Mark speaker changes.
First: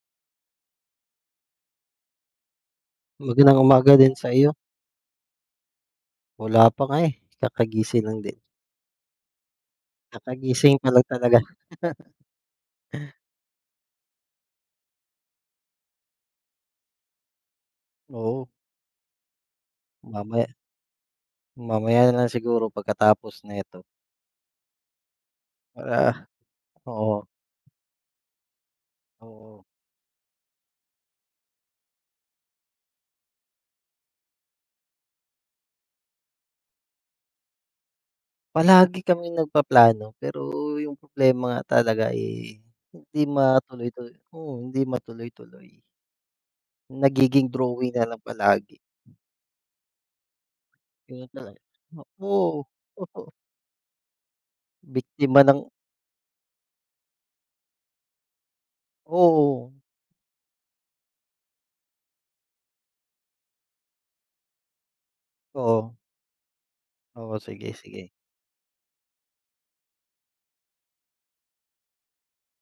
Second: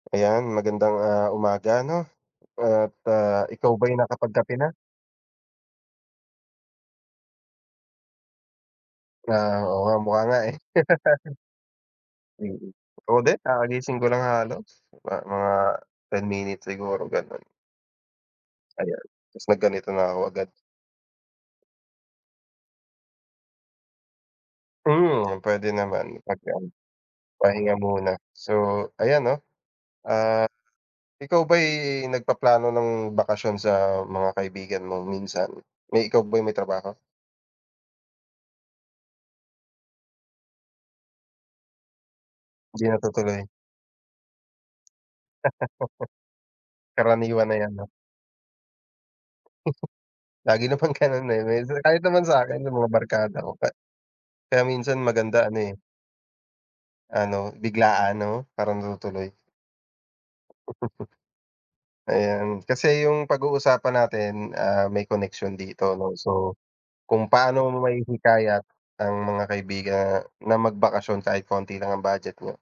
Speaker 1: Ayan, magandang, ah, umaga ano, at, ah,
Speaker 2: Magandang
Speaker 1: ikaw ba
Speaker 2: umaga
Speaker 1: ay
Speaker 2: din sa iyo.
Speaker 1: nakapagkape na?
Speaker 2: Wala pa nga, eh, kakagising lang din.
Speaker 1: Ah, oo nga, mukha nga, eh.
Speaker 2: Kakagising ko lang talaga.
Speaker 1: Mm. Ako din kakagising ko lang halos, ma mga 10 minutes siguro, gano'n.
Speaker 2: Oo.
Speaker 1: Ayan, tapos nag ganito na ako
Speaker 2: Mamaya
Speaker 1: agad.
Speaker 2: mamaya na lang siguro pagkatapos neto.
Speaker 1: Mm, puwede naman
Speaker 2: Wala
Speaker 1: pagka ano,
Speaker 2: oo.
Speaker 1: pahinga muna. So ayan 'no,
Speaker 2: Oo.
Speaker 1: ah, ikaw ba'y nagpaplano ng bakasyon sa mga kaibigan mo minsan? May ikaw ba ay may trabaho?
Speaker 2: Palagi kaming nagpaplano, pero 'yung problema nga talaga, eh,
Speaker 1: Hindi
Speaker 2: hindi
Speaker 1: natutuloy.
Speaker 2: matuloy-tuloy. Oo, hindi matuloy-tuloy.
Speaker 1: Karaniwan
Speaker 2: Nagiging
Speaker 1: na 'yan 'no.
Speaker 2: drawing na lang palagi.
Speaker 1: Lagi naman ganun,
Speaker 2: Ganun
Speaker 1: eh,
Speaker 2: tala
Speaker 1: dahil sa kahit naman
Speaker 2: naku
Speaker 1: sa'kin, 'yung mga
Speaker 2: oo.
Speaker 1: barkada ko pa kaya minsan
Speaker 2: Biktima
Speaker 1: maganda ano,
Speaker 2: ng
Speaker 1: eh. Ano, biglaan 'no para natutuloy.
Speaker 2: Oo.
Speaker 1: Ayan, kasi 'yung pag-uusapan natin, ah, may koneksiyon dito
Speaker 2: Oo.
Speaker 1: 'no. So, kung
Speaker 2: Oo,
Speaker 1: paano
Speaker 2: sige,
Speaker 1: mo
Speaker 2: sige.
Speaker 1: mahihikayat ang mga kaibigan na magbakasyon kahit konti lang ang budget niyo?